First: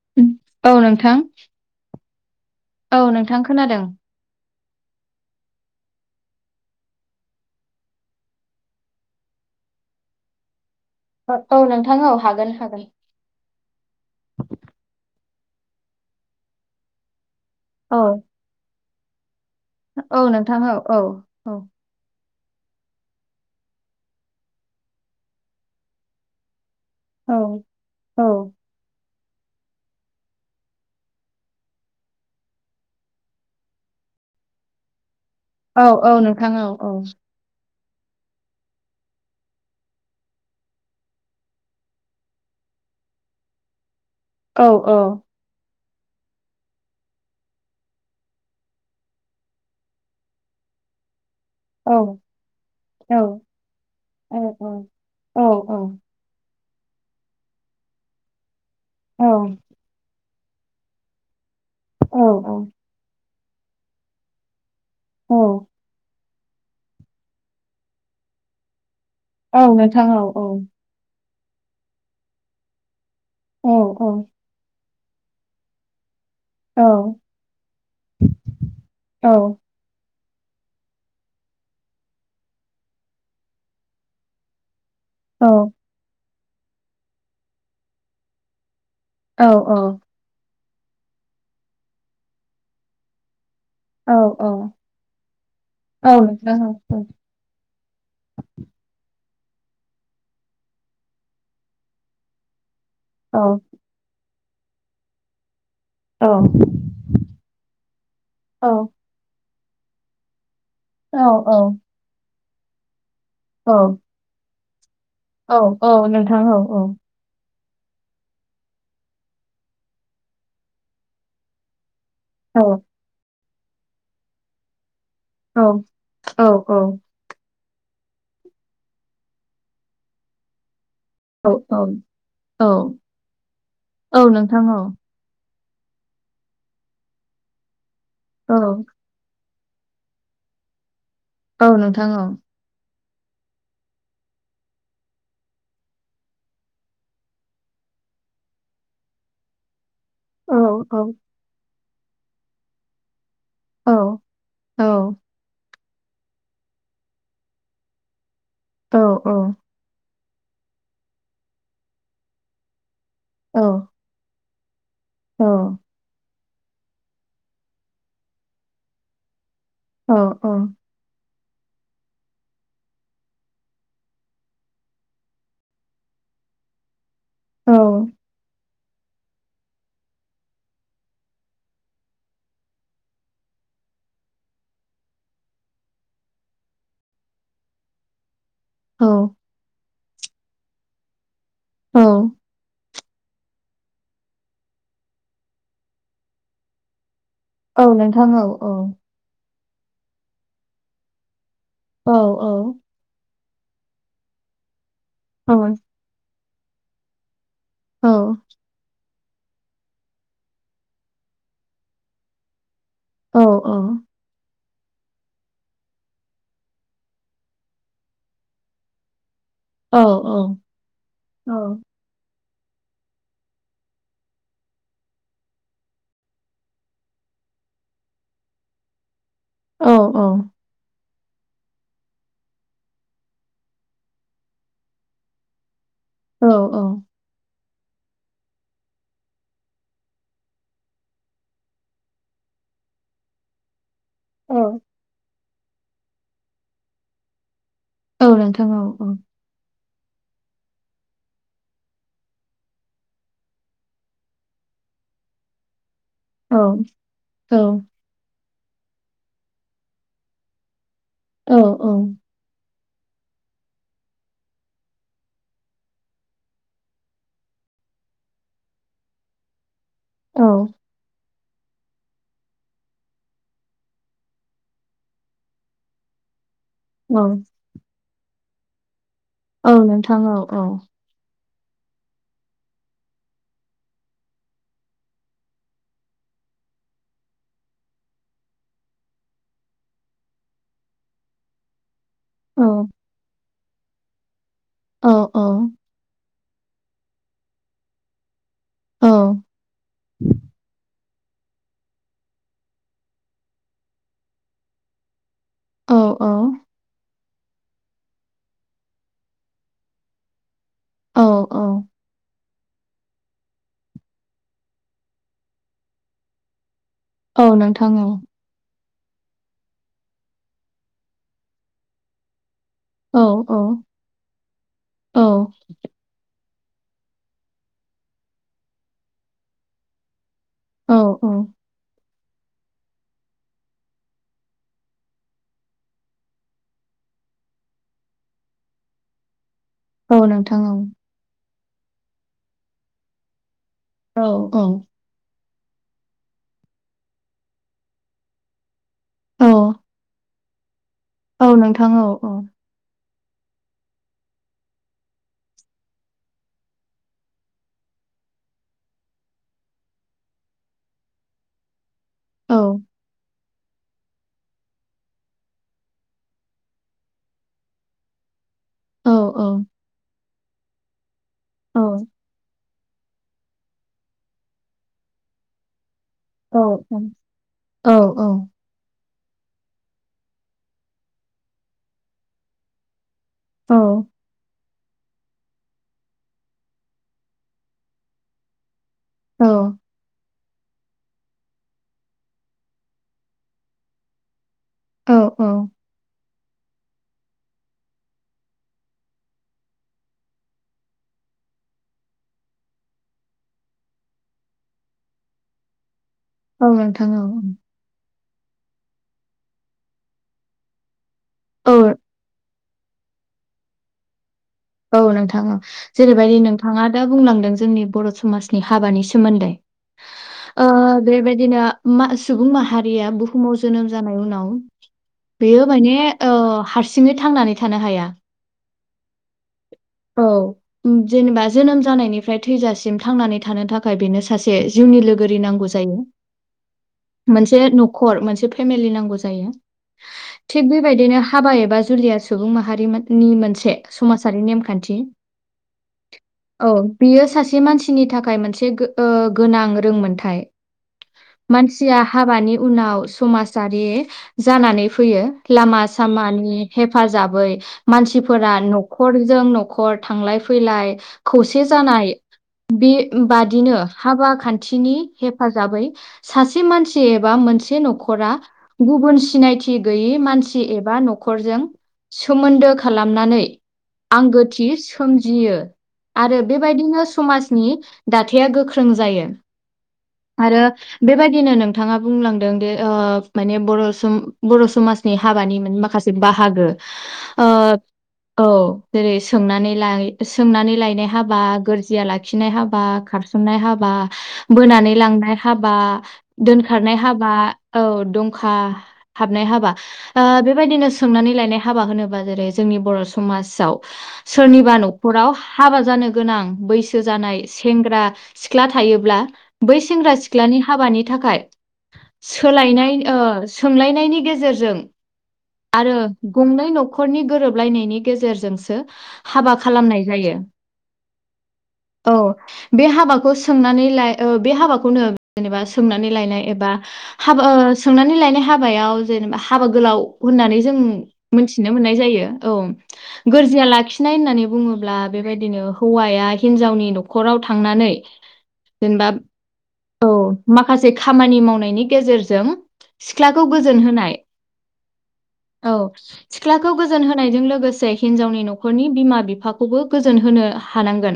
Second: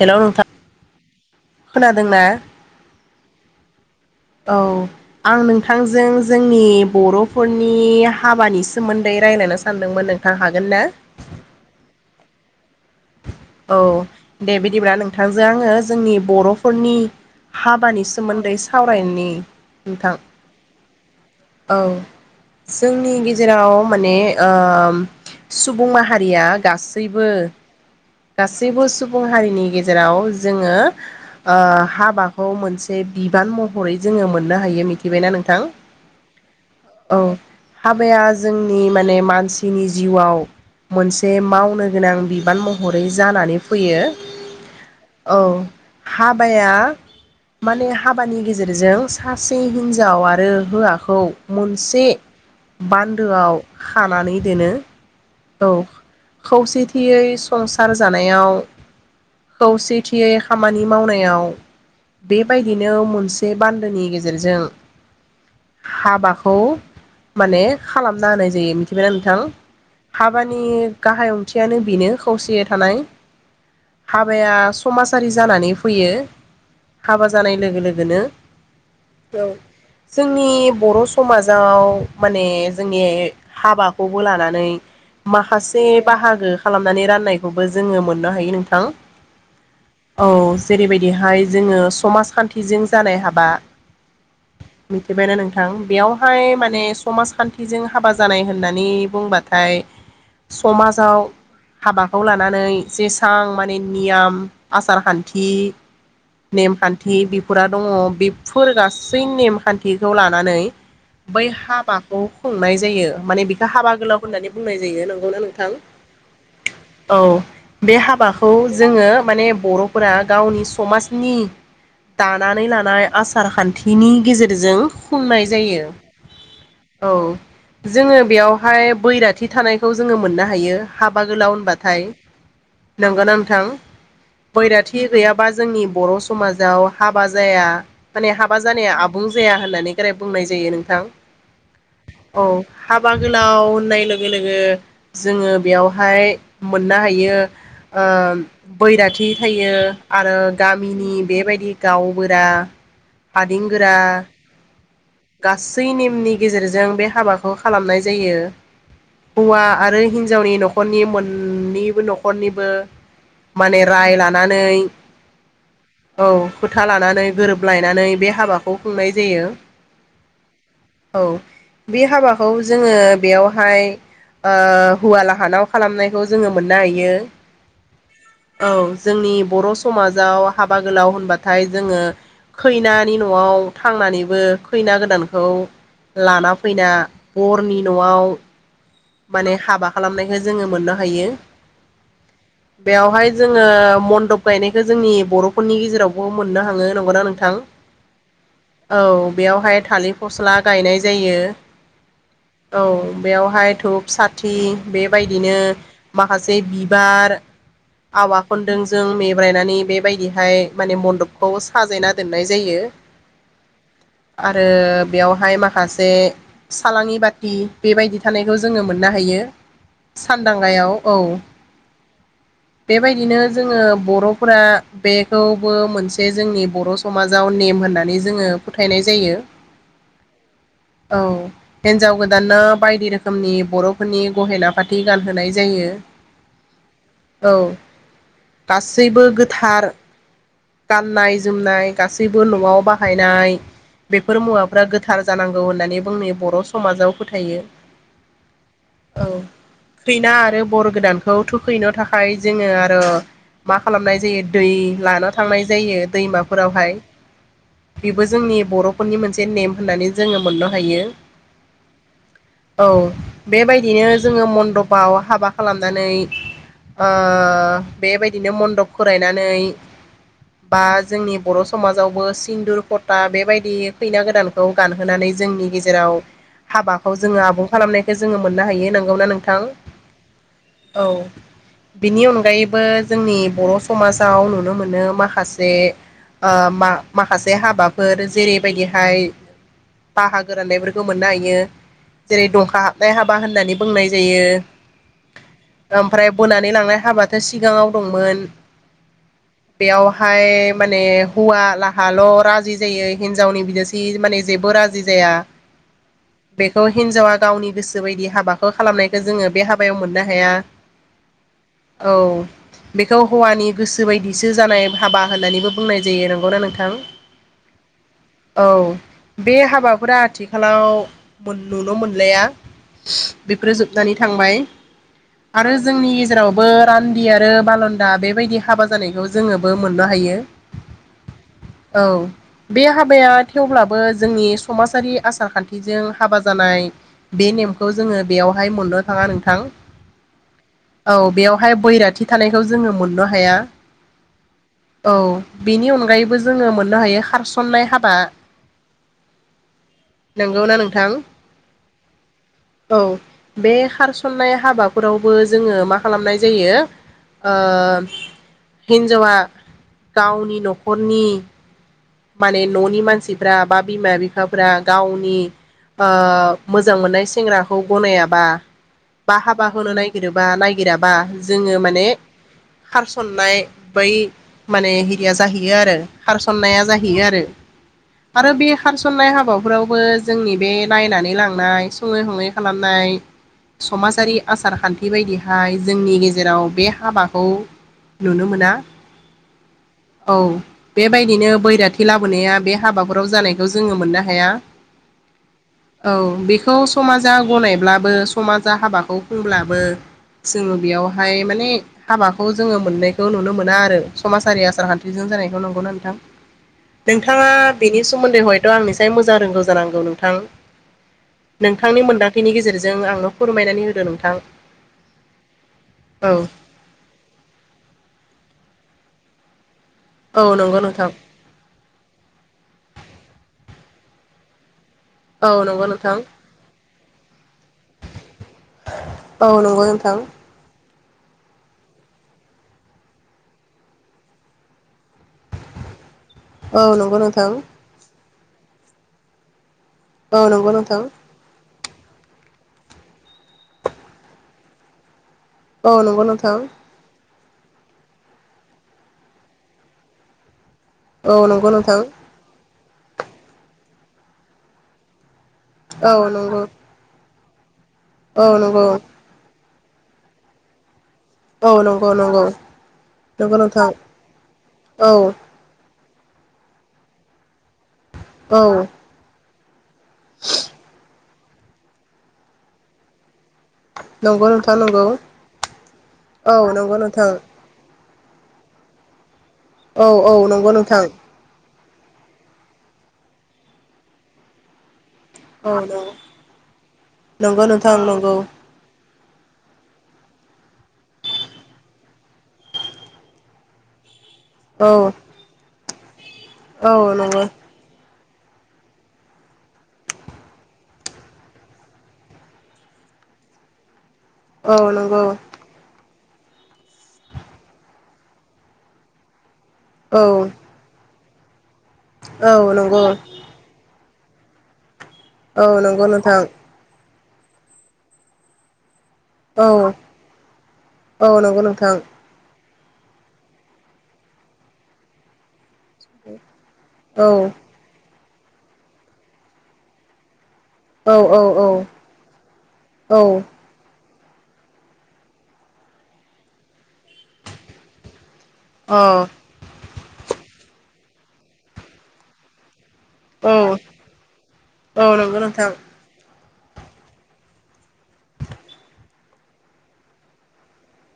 हेल' नोंथां ओं औ नोंथां। खोनादोंना? औ नोंथां खोनादों। औ आं नोंथांजों जोंनि बर'फोरनि हाबानि सोमोन्दै राय लायनो सानदोंमोन नोंथां, हागोन ना? ओ औ नोंथां औ हागोन हागोन। औ दे बिदिब्ला नोंथांजों आङो जोंनि बर'फोरनि औ हाबानि सोमोन्दै सावरायनि। औ नोंथां औ औ औ। जोंनि गेजेराव माने ओ सुबुं माहारिया गा सैबो औ औ गासैबो सुबुं हारिनि गेजेराव जोङो ओ हाबाखौ मोनसे बिबान महरै जोङो मोननो हायो मिथिबायना नों औ औ नोंथाङ औ औ हाबाया जोंनि माने मानसिनि जिउआव मोनसे मावनो गोनां बिबान महरै जानानै फैयो औ औ हाबाया माने हाबानि गेजेरजों सासे हिन्जाव आरो हौवाखौ औ मोनसे बान्दोआव औ खानानै दोनो औ औ खौसेथियै संसार जानायाव खौसेथियै खामानि मावनायाव बेबायदिनो मोनसे बान्दोनि गेजेरजों औ हाबाखौ माने खालामना होनाय जायो मिथिबायना नोंथां औ नोंथां औ औ हाबानि गाहाय ओंथियानो बेनो खौसेयै थानाय औ हाबाया समाजारि जानानै फैयो औ औ हाबा जानाय लोगो लोगोनो औ जोंनि बर' समाजाव माने जोंनि हाबाखौबो लानानै औ औ माखासे बाहागो खालामनानै राननायखौबो जोङो मोननो हायो नोंथां औ औ जेरैबायदिहाय जोङो समाजखान्थिजों जानाय हाबा औ औ मिथिबायना नोंथां बेयावहाय माने नोंथां औ समाजखान्थिजों हाबा जानाय होननानै बुंबा नाथाय समाजाव हाबाखौ लानानै जेसां औ माने नियाम आसार खान्थि नेमखान्थि बिफोरा दङ बेफोर गासै नेमखान्थिखौ लानानै बै हाबाखौ खुंनाय जायो माने बेखौ हाबा गोलाव होननानै बुंनाय यो नंगौना नोंथां औ बे हाबाखौ जोङो माने बर'फोरा गावनि समाजनि दानानै लानाय आसार खान्थिनि गेजेरजों खुंनाय औ जायो औ जोङो बेयावहाय बैराथि थानायखौ जोङो मोननो हायो हाबा औ गोलाव औ होनबाथाय औ नंगौ ना नोंथां औ नोंथां औ बैराथि गैयाबा जोंनि बर' समाजाव हाबा जाया माने हाबा औ जानाया आबुं जाया होननानै गोराय बुंनाय जायो नोंथां औ नोंथां औ हाबा गोलाव होननाय लोगो लोगो जोङो बेयावहाय मोननो हायो ओ बैराथि थायो आरो औ औ गामिनि बेबायदि गावबोरा औ हादेंगोरा औ बै नेमनि गेजेरजों बे हाबाखौ खालामनाय जायो औ हौवा आरो हिन हिनजावनि न'खरनि मोननैबो न'खरनिबो माने राय लानानै औ औ खोथा लानानै गोरोबलायनानै बे हाबाखौ खुंनाय जायो अ औ औ बे हाबाखौ जोङो बेयावहाय ओ हुवा लाहानाव खालामनायखौ जोङो मोननो हायो औ औ जोंनि बर' समाजाव हाबा गोलाव होनबाथाय जोङो खैनानि न'आव थांनानैबो खैना गोदानखौ लाना फैना बरनि न'आव माने हाबा खालामनायखौ जोङो मोननो हायो औ बेवहाय जोङो मन्दप गायनायखौ जोंनि बर'फोरनि गेजेरावबो मोननो हाङो नंगौ ना नोंथां औ बेयावहाय थालिर फस्ला गायनाय जायो औ औ बेवहाय धुब साथि बेबायदिनो माखासे बिबार आवा खनदों जों बे ब्रायनानै बेबायदिहाय माने मन्दपखौ साजायना दोननाय जायो औ औ आरो बेयावहाय माखासे सालाङि बाथि बेबायदि थानाय जों मोननो हायो सानदांगायाव औ बेबायदिनो जोङो बर'फोरा बेखौबो मोनसे जोंनि बर' समाजाव नेम होननानै जोङो फोथायनाय जायो औ औ औ हिनजाव गोदान ना बायदि रोखो रोखोमनि बर'फोरनि गहेना फाथि गानहोनाय जायो औ औ औ गासैबो गोथार गाननाय जोमनाय गासैबो न'आव बाहायनाय बेफोर मुवाफ्रा गोथार जा जानांगौ होननानै बुंनो बर' समाजाव फोथायो औ नोंथां औ खैना आरो बर गोदानखौ थुखैनो थाखाय जोङो आरो मा खालामनाय जायो दै लाना थांनाय जायो दैमाफोरावहाय बेबो जोंनि बर'फोरनि मोनसे नेम होननानै जोङो मोननो हायो। औ-औ! औ बेबायदिनो जोङो मन्दपआव हाबा खालामनानै ओ--बेबायदिनो मन्दप फरायनानै बा जोंनि बर' समाजावबो सिन्दुर खथा बेबायदि खैना गोदानखौ गानहोनानै जोंनि गेजेराव हाबाखौ जोङो आबुं खालामनायख जोङो मोननो हायो नोंगौना नोंथां? औ! बेनि अनगायैबो जोंनि बर' समाजाव नुनो मोनो मा माखासे ओ माखासे हाबाफोर जेरैबायदिहाय बाहागो राननायफोरखौ मोननो हायो जेरै दंखा हाबनाय हाबा होननानै बुंनाय जायो। औ-औ! ओमफ्राय बोनानै लांनाय हाबाथ' सिगाङाव दंमोन बेयाव। हाय माने हौवा लाहाल' राजि जायो हिनजावनि बिदासि माने जेबो राजि जाया औ औ औ बेखौ हिनजावा गावनि गोसो बायदि हाबाखौ खालामनायखौ जोङो बे हाबायाव मोननो हाया। औ-औ! औ बेखौ हौवानि गोसो बायदिसो जानाय हाबा होननानैबो बुंनाय जायो। नंगौनाा नोंथां? औ नोंथां औ औ बे हाबाफोरा आथिखालाव नुनो मोनलाया। औ औ बेफोरो जोबनानै थांबाय। औ आरो जोंनि गेजेराव बो रान्दि आरो बालदा बेबायदि हाबा जानायखौ जोङोबो मोननो हायो। औ-औ! औ! बे हाबाया थेवब्लाबो जोंनि समाजारि आसार खान्थिजों हाबा जानाय। बे नेमखौ जोङो बेयावहाय मोननो थाङा नोंथां। औ नोंथां औ! बेहाय बैराथि थानायखौ जोङो मोननो हाया। औ औ औ बेनि अनगायैबो जोङो मोननो हायो खारसननाय हाबा। औ नोंगौ ना नों औ नोंथां औ औ। औ बे खारसन्नाय हाबाफोरावबो जोङो मा खालामनाय जायो ओ हिनजावा गावनि न'खरनि औ माने न'नि मानसि फोर बा बिमा बिफाफ्रा गावनि ओ मोजां मोननाय सेंग्राखौ गनायाबा औ बा औ हाबा होनो नागिरोबा नायागिराबा जोङो माने खारसननाय बै माने हिरिया जाहैयो आरो। खारसन्नाया जाहैयो आरो। औ आरो बे गायसन्नाय खारसननाय हाबाफोरावबो जोंनि बे नायनानै लांनाय सङै सङै खालामनाय औ समाजारि आसार आसारखान्थि बायदिहाय जोंनि गेजेराव बे हाबाखौ नुनो मोना। नोंथां औ औ बेबायदिनो बैराथि लाबोनाया बे हाबाफोराव जानायखौ जोङो मोननो हाया। औ औ। औ बेखौ समाजा गनायब्लाबो समाजा हाबाखौ बुंब्लाबो जोङो बेयावहाय माने हाबाखौ जोङो मोननायखौ नुनो मोना आरो। समाजारि आसारखान्थिजों जानायखौ नंगौना नोंथां? औ नोंथां औ। सोमोन्दैयथ' आंनिसाय मोजां रोंगौ जानांगौ नोंथां? औ नोंथांनि मोनदांथिनि गेजेरजों जों आंनो फोरमायनानै होदो नोंथां। औ नोंथां औ औ जेरैबायदि नोंथांङा दा बुंलांदों जोंनि बर' समाज हाबानि सोमोन्दै औ ओ नंगौ नोंथां बेबायदिनो सुबुं माहारिया बु बुहुमाव जोनोम जानाय उनाव औ बेयो नंगौ माने नोंथां ओ हारसिङै थांनानै थानो हाया। औ नंगौ नोंथां। उं जेनेबा जोनोम जानायनिफ्राय थैजासिम थांनानै थानो थाखाय बेनो सासे जिउनि लोगोरि नांगौ जा औ नंगौ नोंथां मोनसे न'खर मोनस से फेमेलि नागौ जायो औ थिग नंगौ नोंथां बेबायदिनो हाबा एबा जुलिया सुबुं माहारिनि मोनसे समाजारि नेमखान्थि। औ नंगौ नोंथां। मोनसे मानसिनि थाखाय मोनसे ओ‌ गोनां रोंमोनथाय। औ नंगौ नोंथां मानसिया हाबानि उनाव समाजारि जानानै फैयो। लामा औ सामानि नंगौ हेफाजाबै औ मानसिफोरा न नंगौ जों न'खर थांलाय फैलाय। खौसे औ जानाय नंगौ नंगौ बे नंगौ बादिनो नोंथां हाबा खान्थिनि औ हेफाजाबै सासे मानसि एबा मोनसे नख'रा औ गुबुन सिनायथि गैयि मानसि एबा न न'खर जों सोमोन्दो खालामनानै नंगौ आंगोथि नोंथां नंगौ सोमजियो आरो औ नंगौ बेबायदिनो नोंथां समाजनि दाथाया गोख्रों जायो औ औ आरो नंगौ नोंथां बेबायदिनो नों नोंथांङा बुंलांदों दि ओ माने बर' बर' समास नि हाबानि औ माखासे नंगौ बाहागो ओ नंगौ नोंथां नंगौ औ। जेरै सों सोंनानै लायनाय हाबा गोरजिया लाखिनाय हाबा खारसननाय हाबा बोनानै औ लांनाय हाबा दोनखारनाय औ हाबा नंगौ औ दं। खा हाबनाय हाबा ओ बेबायदिनो सोंनानै लायनाय हाबा होनोबा जेरै जोंनि बर' समाज समाजाव। सोरनिबा औ नंगौ नखराव हाबा जानो। गोनां बैसो जानाय सेंग्रा सिख्ला थायोब्ला। बै सेंग्रा औ सिख्लानि हाबानि थाखाय औ सोलायनाय नंगौ ओ सोंलायनायनि गेजेरजों औ आरो नंगौ नोंथां गंनै नखरनि गोरोबलायनायनि गेजेरजोंसो हाबा औ खालामनाय जायो औ नंगौ नोंथां औ। बे हाबाखौ सोंनानै लाय ओ बे हाबाखौनो जेनेबा। सोंनानै लायनाय एबा हा औ सोंनानै लायनाय हाबायाव जेनेबा हाबा गोलाव होननानै। उं जों औ औ मोन्थिना मोननाय जायो औ औ गोरजिया लाखि नाय होननानै बुंङोब्ला बेबायदिनो हौवाया हिनजावनि नख नखराव थांनानै अ जेनेबा औ माखासे। खामानि मावनायनि गेजेरजों सिख्लाखौ गोजोन औ होनाय औ नंगौ नोंथां औ। सिख्लाखौ गोजोन होनायजों लोगोसे हिन्जावनि नखरनि बिमा बिफाखौबो गोजोन होनो हानांगोन।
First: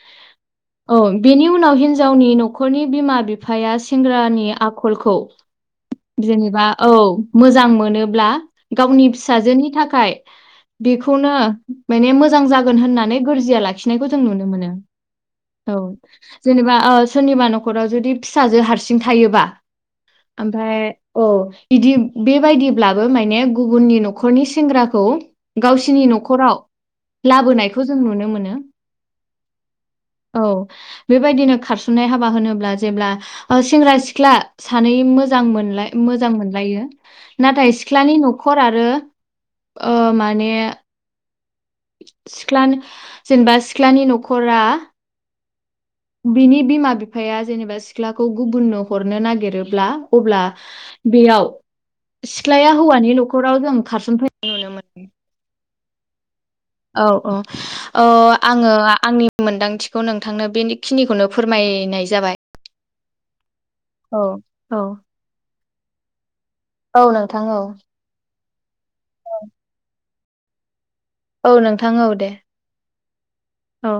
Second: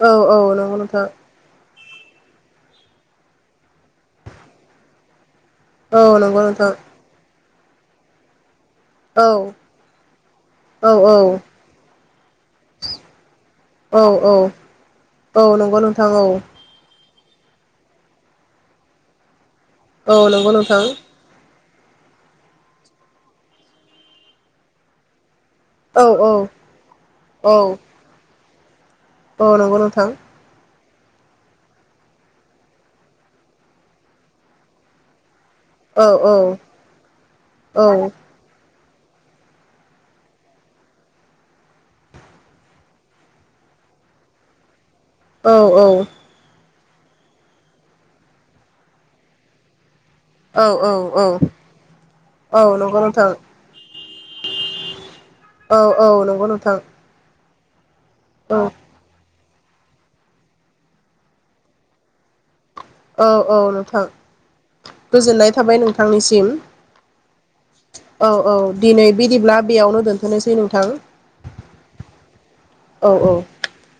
औ औ नंगौ औ नोंथां बेनि उनाव हिन हिन्जावनि नखरनि बिमा बिफाया सेंग्रानि आखलखौ औ नंगौ जेनेबा नोंथां औ। मोजां मोनोब्ला गावनि औ फिसाजोनि थाखाय औ औ बेखौनो माने मोजां जागोन होननानै गोरजिया औ लाखिनायखौ जों नुनो मोनो औ नंगौ नोंथां औ जेनेबा। सोरनिबा नखराव जुदि फिसाजो हारसिं थायोबा औ नंगौ ओमफाय नोंथां औ। बिदि बेबायदिब्लाबो माने गुबुननि नखरनि सेंग्राखौ। गावसिनि औ औ नखराव औ लाबोनायखौ जों नुनो मोनो। औ नंगौ नोंथां। औ बेबायदिनो खारसननाय हाबा होनोब्ला जेब्ला सेंग्रा सिख्ला सानै मोजां। मोजां मोन औ औ मोजां मोनलायो नाथाय औ सिख्लानि न'खर आरो। ओ माने। सिख्लानि जेनेबा सिख्लानि न'खरा औ बिनि बिमा बिफाया जेनेबा सिख्लाखौ गुबुननो हरनो नागिरोब्ला अब्ला औ औ औ बेयाव सिख्लाया औ नंगौ हौवानि नोंथां न'खराव जों खारसनफैनाय नुनो मोनो औ औ नंगौ नों औ औ आङो आंनि मोन्दांथिखौ नोंथांनो बेखिनिखौनो फोरमायनाय जाबाय औ औ नोंथां औ औ गोजोननाय थाबाय नोंथांनिसिम। औ नोंथां औ। औ औ दिनै बिदिब्ला बेयावनो दोनथ'नोसै नोंथां। औ नोंथां औ दे औ औ औ।